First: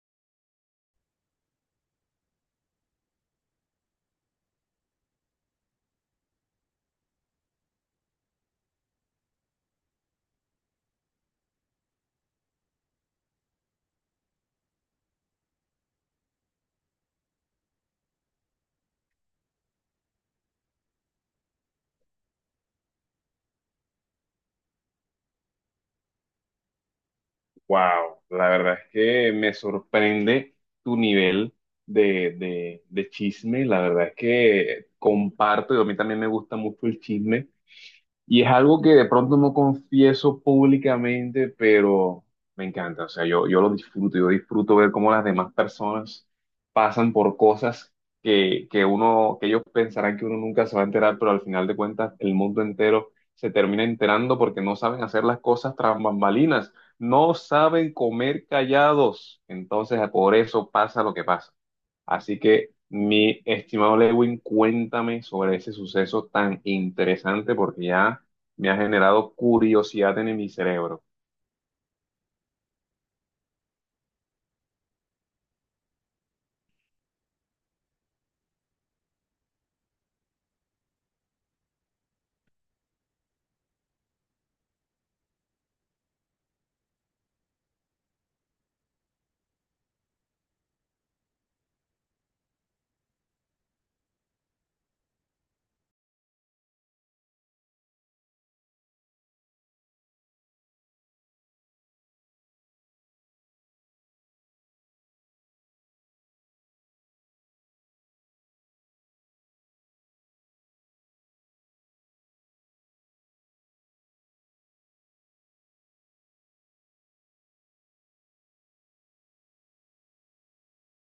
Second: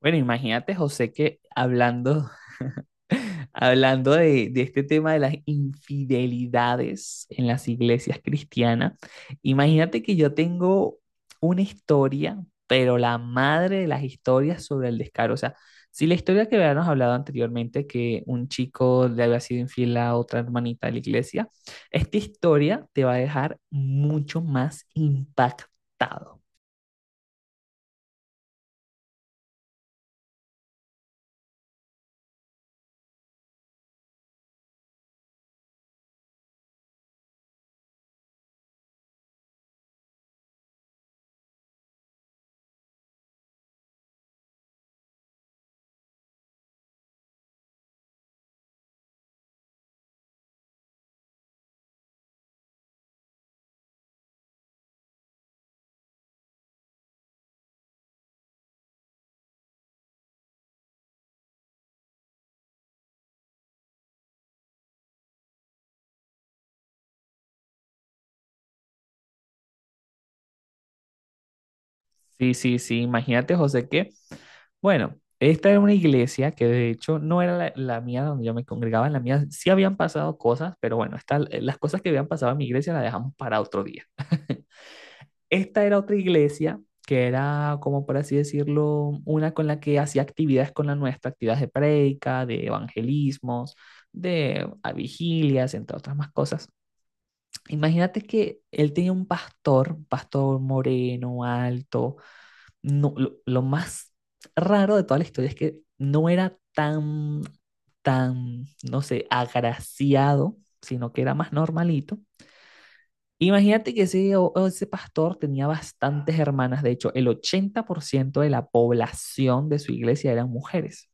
Bueno, imagínate, José, que hablando, hablando de este tema de las infidelidades en las iglesias cristianas, imagínate que yo tengo una historia, pero la madre de las historias sobre el descaro. O sea, si la historia que habíamos hablado anteriormente, que un chico le había sido infiel a otra hermanita de la iglesia, esta historia te va a dejar mucho más impactado. Wow, la verdad es que me sorprende tu nivel de chisme. La verdad es que comparto, y a mí también me gusta mucho el chisme. Y es algo que de pronto no confieso públicamente, pero me encanta. O sea, yo lo disfruto, yo disfruto ver cómo las demás personas pasan por cosas que ellos pensarán que uno nunca se va a enterar, pero al final de cuentas el mundo entero se termina enterando porque no saben hacer las cosas tras bambalinas, no saben comer callados. Entonces, por eso pasa lo que pasa. Así que, mi estimado Lewin, cuéntame sobre ese suceso tan interesante porque ya me ha generado curiosidad en mi cerebro. Sí, sí, sí, imagínate, José, que, bueno, esta era una iglesia que de hecho no era la mía donde yo me congregaba, en la mía sí habían pasado cosas, pero bueno, las cosas que habían pasado en mi iglesia las dejamos para otro día. Esta era otra iglesia que era, como por así decirlo, una con la que hacía actividades con la nuestra, actividades de prédica, de evangelismos, de vigilias, entre otras más cosas. Imagínate que él tenía un pastor moreno, alto, no, lo más raro de toda la historia es que no era tan, no sé, agraciado, sino que era más normalito. Imagínate que ese, o ese pastor tenía bastantes hermanas, de hecho, el 80% de la población de su iglesia eran mujeres.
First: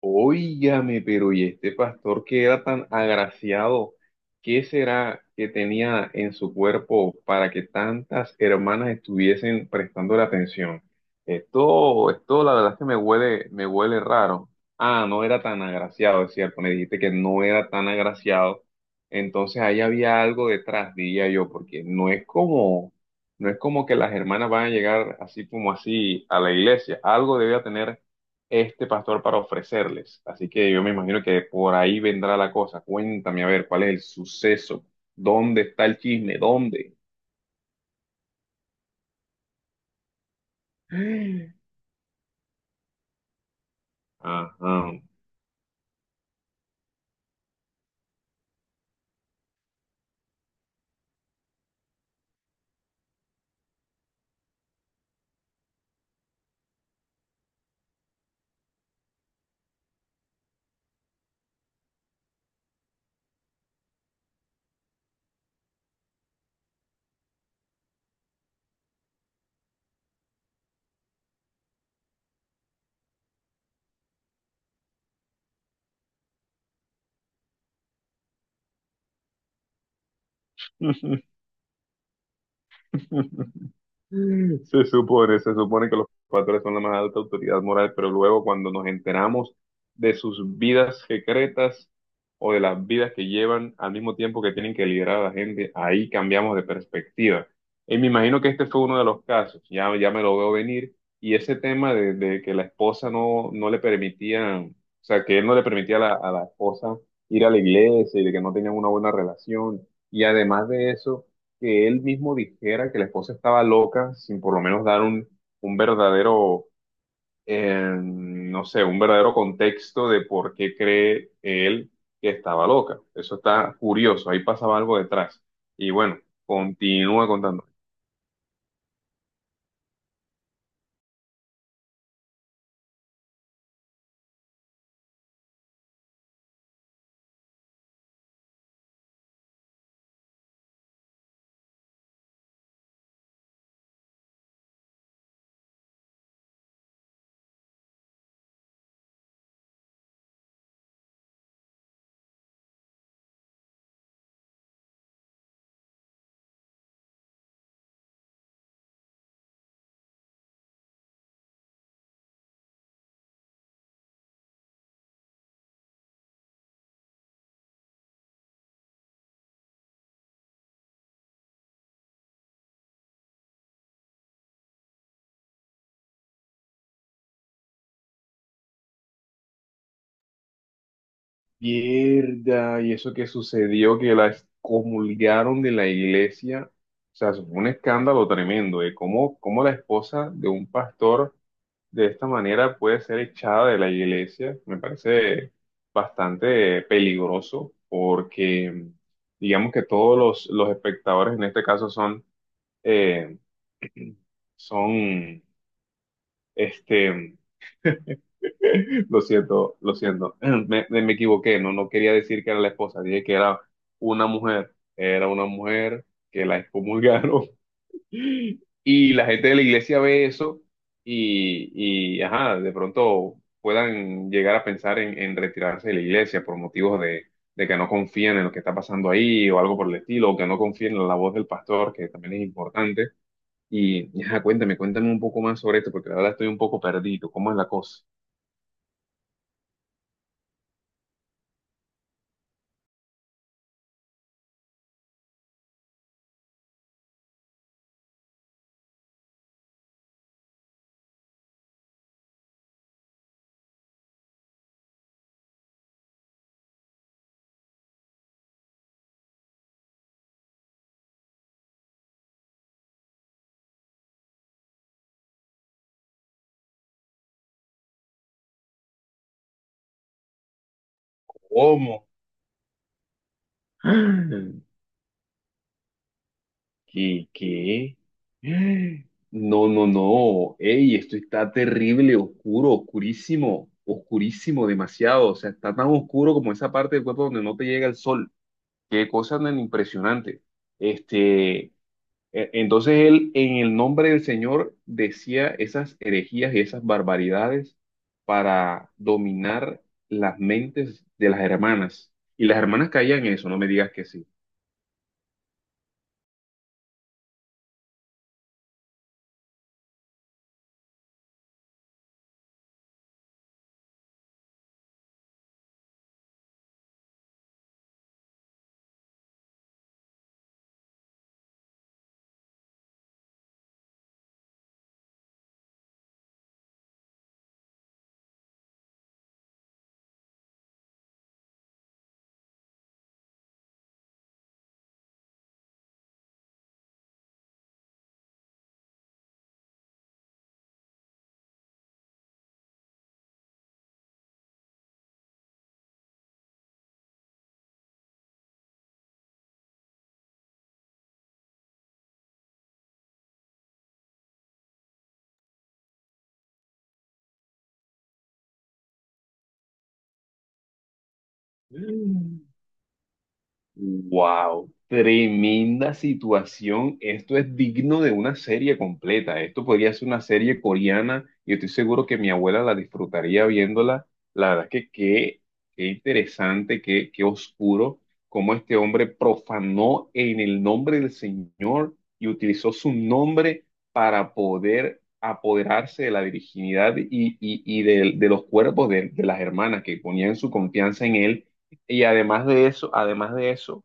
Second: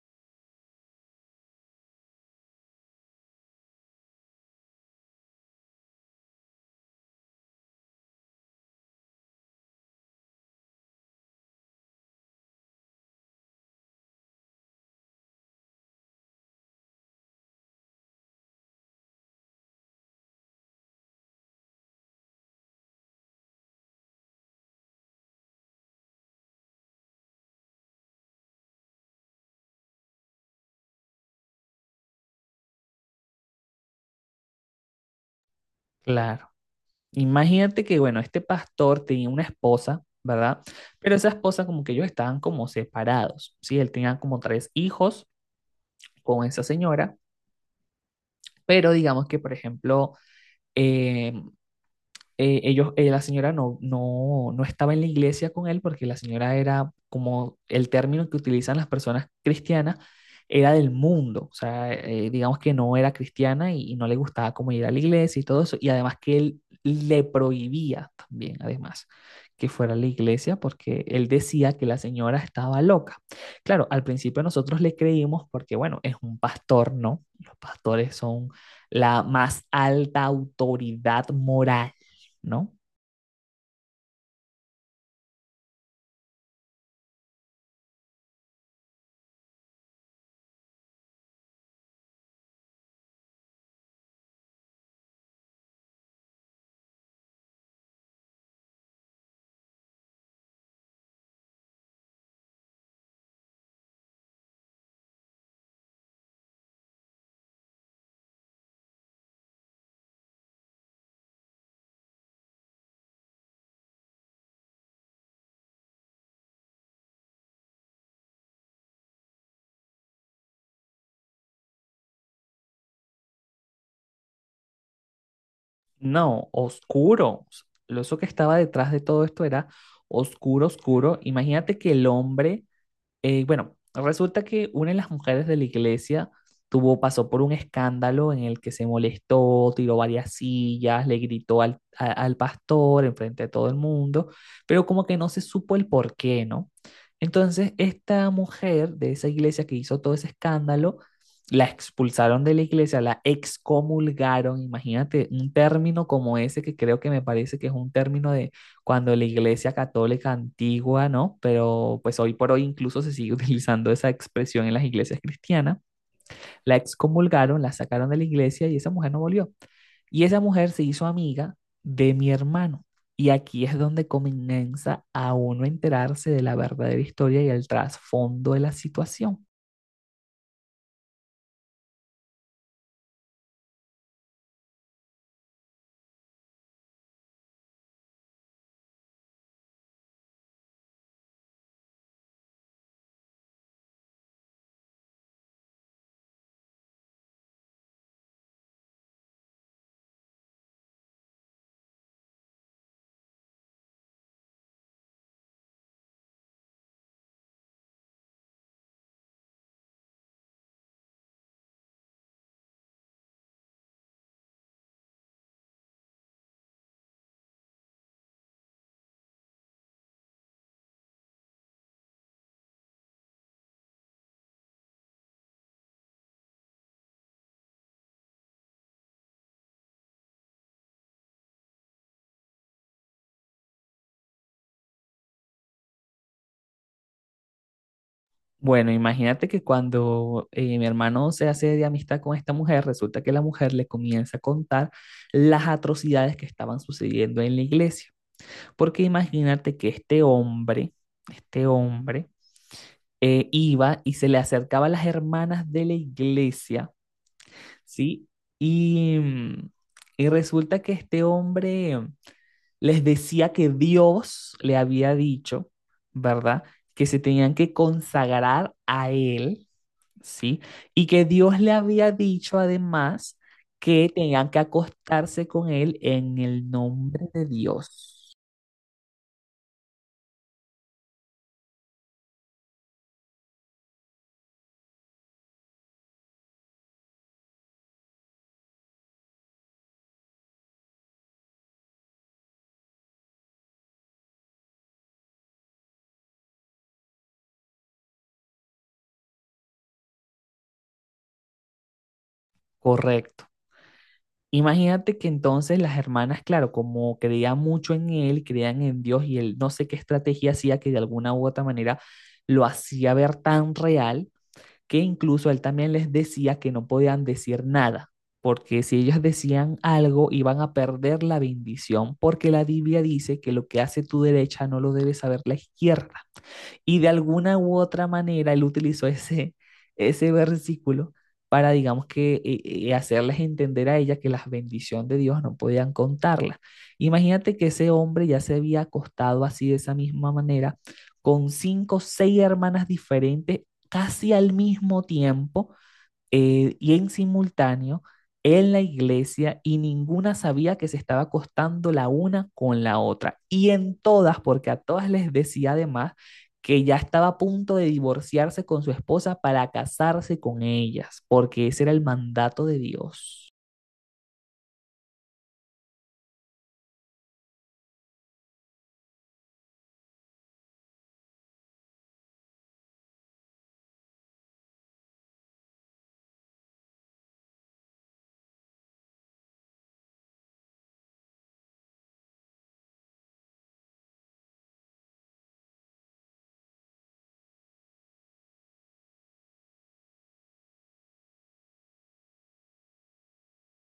Óigame, pero ¿y este pastor que era tan agraciado? ¿Qué será que tenía en su cuerpo para que tantas hermanas estuviesen prestando la atención? Esto la verdad es que me huele raro. Ah, no era tan agraciado, es cierto, me dijiste que no era tan agraciado. Entonces ahí había algo detrás, diría yo, porque no es como, no es como que las hermanas van a llegar así como así a la iglesia. Algo debía tener este pastor para ofrecerles. Así que yo me imagino que por ahí vendrá la cosa. Cuéntame, a ver, ¿cuál es el suceso? ¿Dónde está el chisme? Claro. ¿Dónde? Imagínate que, bueno, este pastor tenía una esposa, ¿verdad? Pero esa esposa como que ellos estaban como separados, ¿sí? Él tenía como tres Ajá. hijos con esa señora, pero digamos que, por ejemplo, eh, la señora no estaba en la iglesia con él porque la señora era como el término que utilizan las personas cristianas, era del mundo, o sea, digamos que no era cristiana y no le gustaba como ir a la iglesia y todo eso, y además que él le prohibía también, además, que fuera a la iglesia porque él decía que la señora estaba loca. Claro, al principio nosotros le creímos porque, bueno, es un pastor, ¿no? Los pastores son la más alta autoridad moral. No, se supone que los pastores son la más alta autoridad moral, pero luego cuando nos enteramos de sus vidas secretas o de las vidas que llevan al mismo tiempo que tienen que liderar a la gente, ahí cambiamos de perspectiva. Y me imagino que este fue uno de los casos, ya, ya me lo veo venir, y ese tema de que la esposa no, no le permitía, o sea, que él no le permitía a la esposa ir a la iglesia y de que no tenían una buena relación, y además de eso que él mismo dijera que la esposa estaba loca sin por lo menos dar un verdadero, no sé, un verdadero contexto de por qué cree él que estaba loca. Eso está curioso, ahí pasaba algo detrás. Y bueno, no, continúa oscuro. contando. Lo eso que estaba detrás de todo esto era oscuro, oscuro. Imagínate que el hombre. Bueno, resulta que una de las mujeres de la iglesia tuvo, pasó por un escándalo en el que se molestó, tiró varias sillas, le gritó al pastor enfrente de todo el mundo, pero como que no se supo el por qué, ¿no? Entonces, esta mujer de esa iglesia que hizo todo ese escándalo, la expulsaron de la iglesia, la excomulgaron, imagínate, un término como ese que creo que me parece que es un término de cuando la Iglesia Católica antigua, ¿no? Pero pues hoy por hoy incluso se sigue utilizando esa expresión en las iglesias cristianas, la excomulgaron, la sacaron de la iglesia y esa mujer no volvió. Y esa mujer se hizo amiga de mi hermano. Y aquí es donde comienza a uno enterarse de la verdadera historia y el trasfondo de la situación. Mierda, y eso que sucedió, que la excomulgaron de la iglesia, o sea, eso fue un escándalo tremendo, de cómo, cómo la esposa de un pastor de esta manera puede ser echada de la iglesia. Me parece bastante peligroso porque digamos que todos los espectadores en este caso son, eh, son, este, lo siento, me equivoqué, no, no quería decir que era la esposa, dije que era una mujer que la excomulgaron. Y la gente de la iglesia ve eso ajá, de pronto puedan llegar a pensar en retirarse de la iglesia por motivos de que no confían en lo que está pasando ahí o algo por el estilo, o que no confíen en la voz del pastor, que también es importante. Y, ajá, cuéntame, cuéntame un poco más sobre esto, porque la verdad estoy un poco perdido. ¿Cómo es la cosa? Bueno, imagínate que cuando mi hermano se hace de amistad con esta mujer, resulta que la mujer le comienza a contar las atrocidades que estaban sucediendo en la iglesia. Porque imagínate que este hombre, iba y se le acercaba a las hermanas de la iglesia, ¿sí? Y, mm, y resulta que este hombre les decía que Dios le había dicho, ¿verdad? Que se tenían que consagrar a él, ¿sí? Y que Dios le ¿Cómo? había dicho además que tenían que acostarse con él en el nombre ¿Qué, de qué? Dios. No, no, no. Ey, esto está terrible, oscuro, oscurísimo, oscurísimo, demasiado. O sea, está tan oscuro como esa parte del cuerpo donde no te llega el sol. Qué cosa tan impresionante. Este, entonces él, en el nombre del Señor, decía esas herejías y esas barbaridades para dominar las mentes de las hermanas. Y las hermanas caían en Correcto. eso, no me digas que sí. Imagínate que entonces las hermanas, claro, como creían mucho en él, creían en Dios y él no sé qué estrategia hacía que de alguna u otra manera lo hacía ver tan real que incluso él también les decía que no podían decir nada, porque si ellas decían algo iban a perder la bendición, porque la Biblia dice que lo que hace tu derecha no lo debe saber la izquierda. Y de alguna u otra manera él utilizó ese versículo para, digamos que, hacerles entender a ella que las bendiciones de Dios no podían contarlas. Imagínate que ese hombre ya se había acostado así de esa misma manera con cinco o seis hermanas diferentes casi al mismo tiempo, y en simultáneo en la iglesia, y ninguna sabía que se estaba acostando la una con la otra. Y en todas, porque a todas les decía además que ya estaba a punto de divorciarse con su esposa para casarse con ellas, porque ese era el mandato de Dios. Wow, tremenda situación. Esto es digno de una serie completa. Esto podría ser una serie coreana y estoy seguro que mi abuela la disfrutaría viéndola. La verdad es que qué, qué interesante, qué, qué oscuro cómo este hombre profanó en el nombre del Señor y utilizó su nombre para poder apoderarse de la virginidad y, y de los cuerpos de las hermanas que ponían su confianza en él. Y además de eso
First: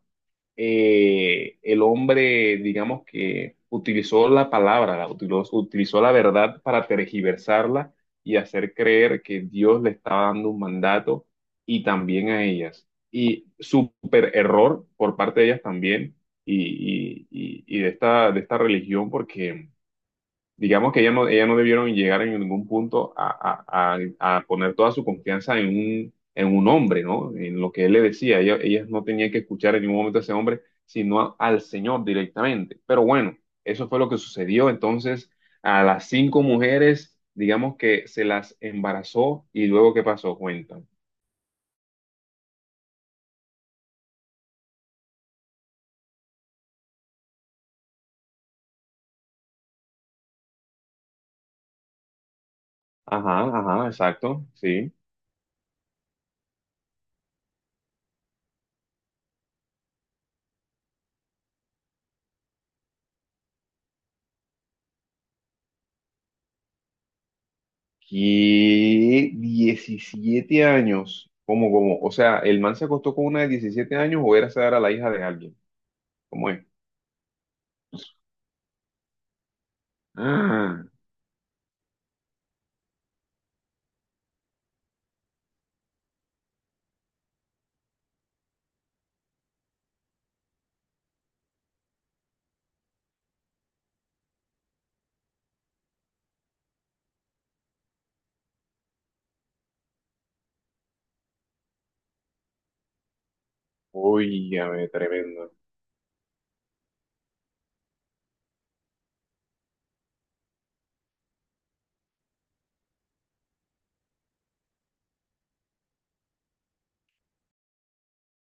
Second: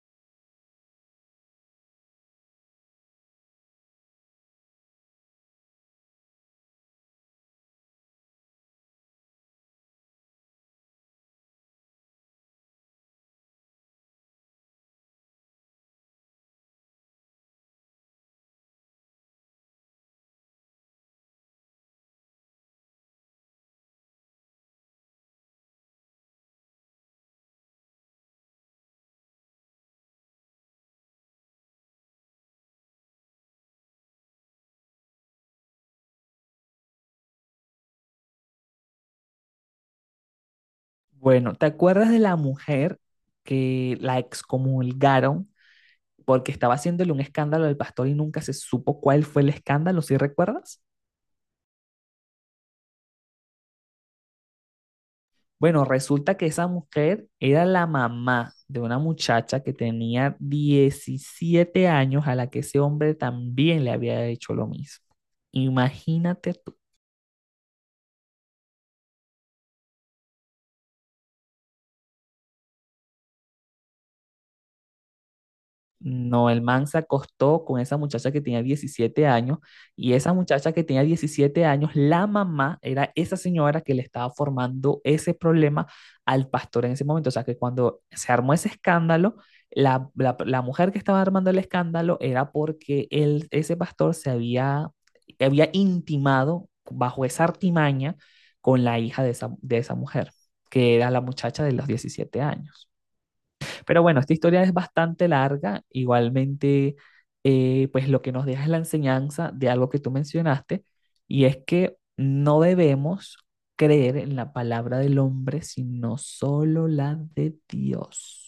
el hombre, digamos que utilizó la palabra, la utilizó, utilizó la verdad para tergiversarla y hacer creer que Dios le estaba dando un mandato y también a ellas. Y súper error por parte de ellas también y de esta religión porque digamos que ella no debieron llegar en ningún punto a, a poner toda su confianza en un hombre, ¿no? En lo que él le decía. Ella, ellas no tenían que escuchar en ningún momento a ese hombre, sino al Señor directamente. Pero bueno, eso fue lo que sucedió. Entonces, a las 5 mujeres, digamos que se las embarazó y luego, ¿qué pasó? Cuentan. Bueno, ¿te acuerdas de la mujer que la excomulgaron porque estaba haciéndole un escándalo al pastor y nunca se supo cuál fue el escándalo, si recuerdas? Ajá, ajá, exacto, sí. Bueno, resulta que esa mujer era la mamá de una muchacha que tenía 17 años a la que ese hombre también le había hecho lo mismo. Imagínate tú. ¿Qué? 17 años. ¿Cómo, cómo? O sea, ¿el man se acostó con una de 17 años o era esa era la hija de alguien? No, ¿Cómo el es? man se acostó con esa muchacha que tenía 17 años, y esa muchacha Ah, que tenía 17 años, la mamá era esa señora que le estaba formando ese problema al pastor en ese momento. O sea que cuando se armó ese escándalo, la mujer que estaba armando el escándalo era porque él, ese pastor se había, había intimado bajo esa artimaña con la hija de esa mujer, que era la muchacha de los 17 años. Pero bueno, esta historia es oye, bastante tremendo. larga. Igualmente, pues lo que nos deja es la enseñanza de algo que tú mencionaste, y es que no debemos creer en la palabra del hombre, sino solo la de Dios.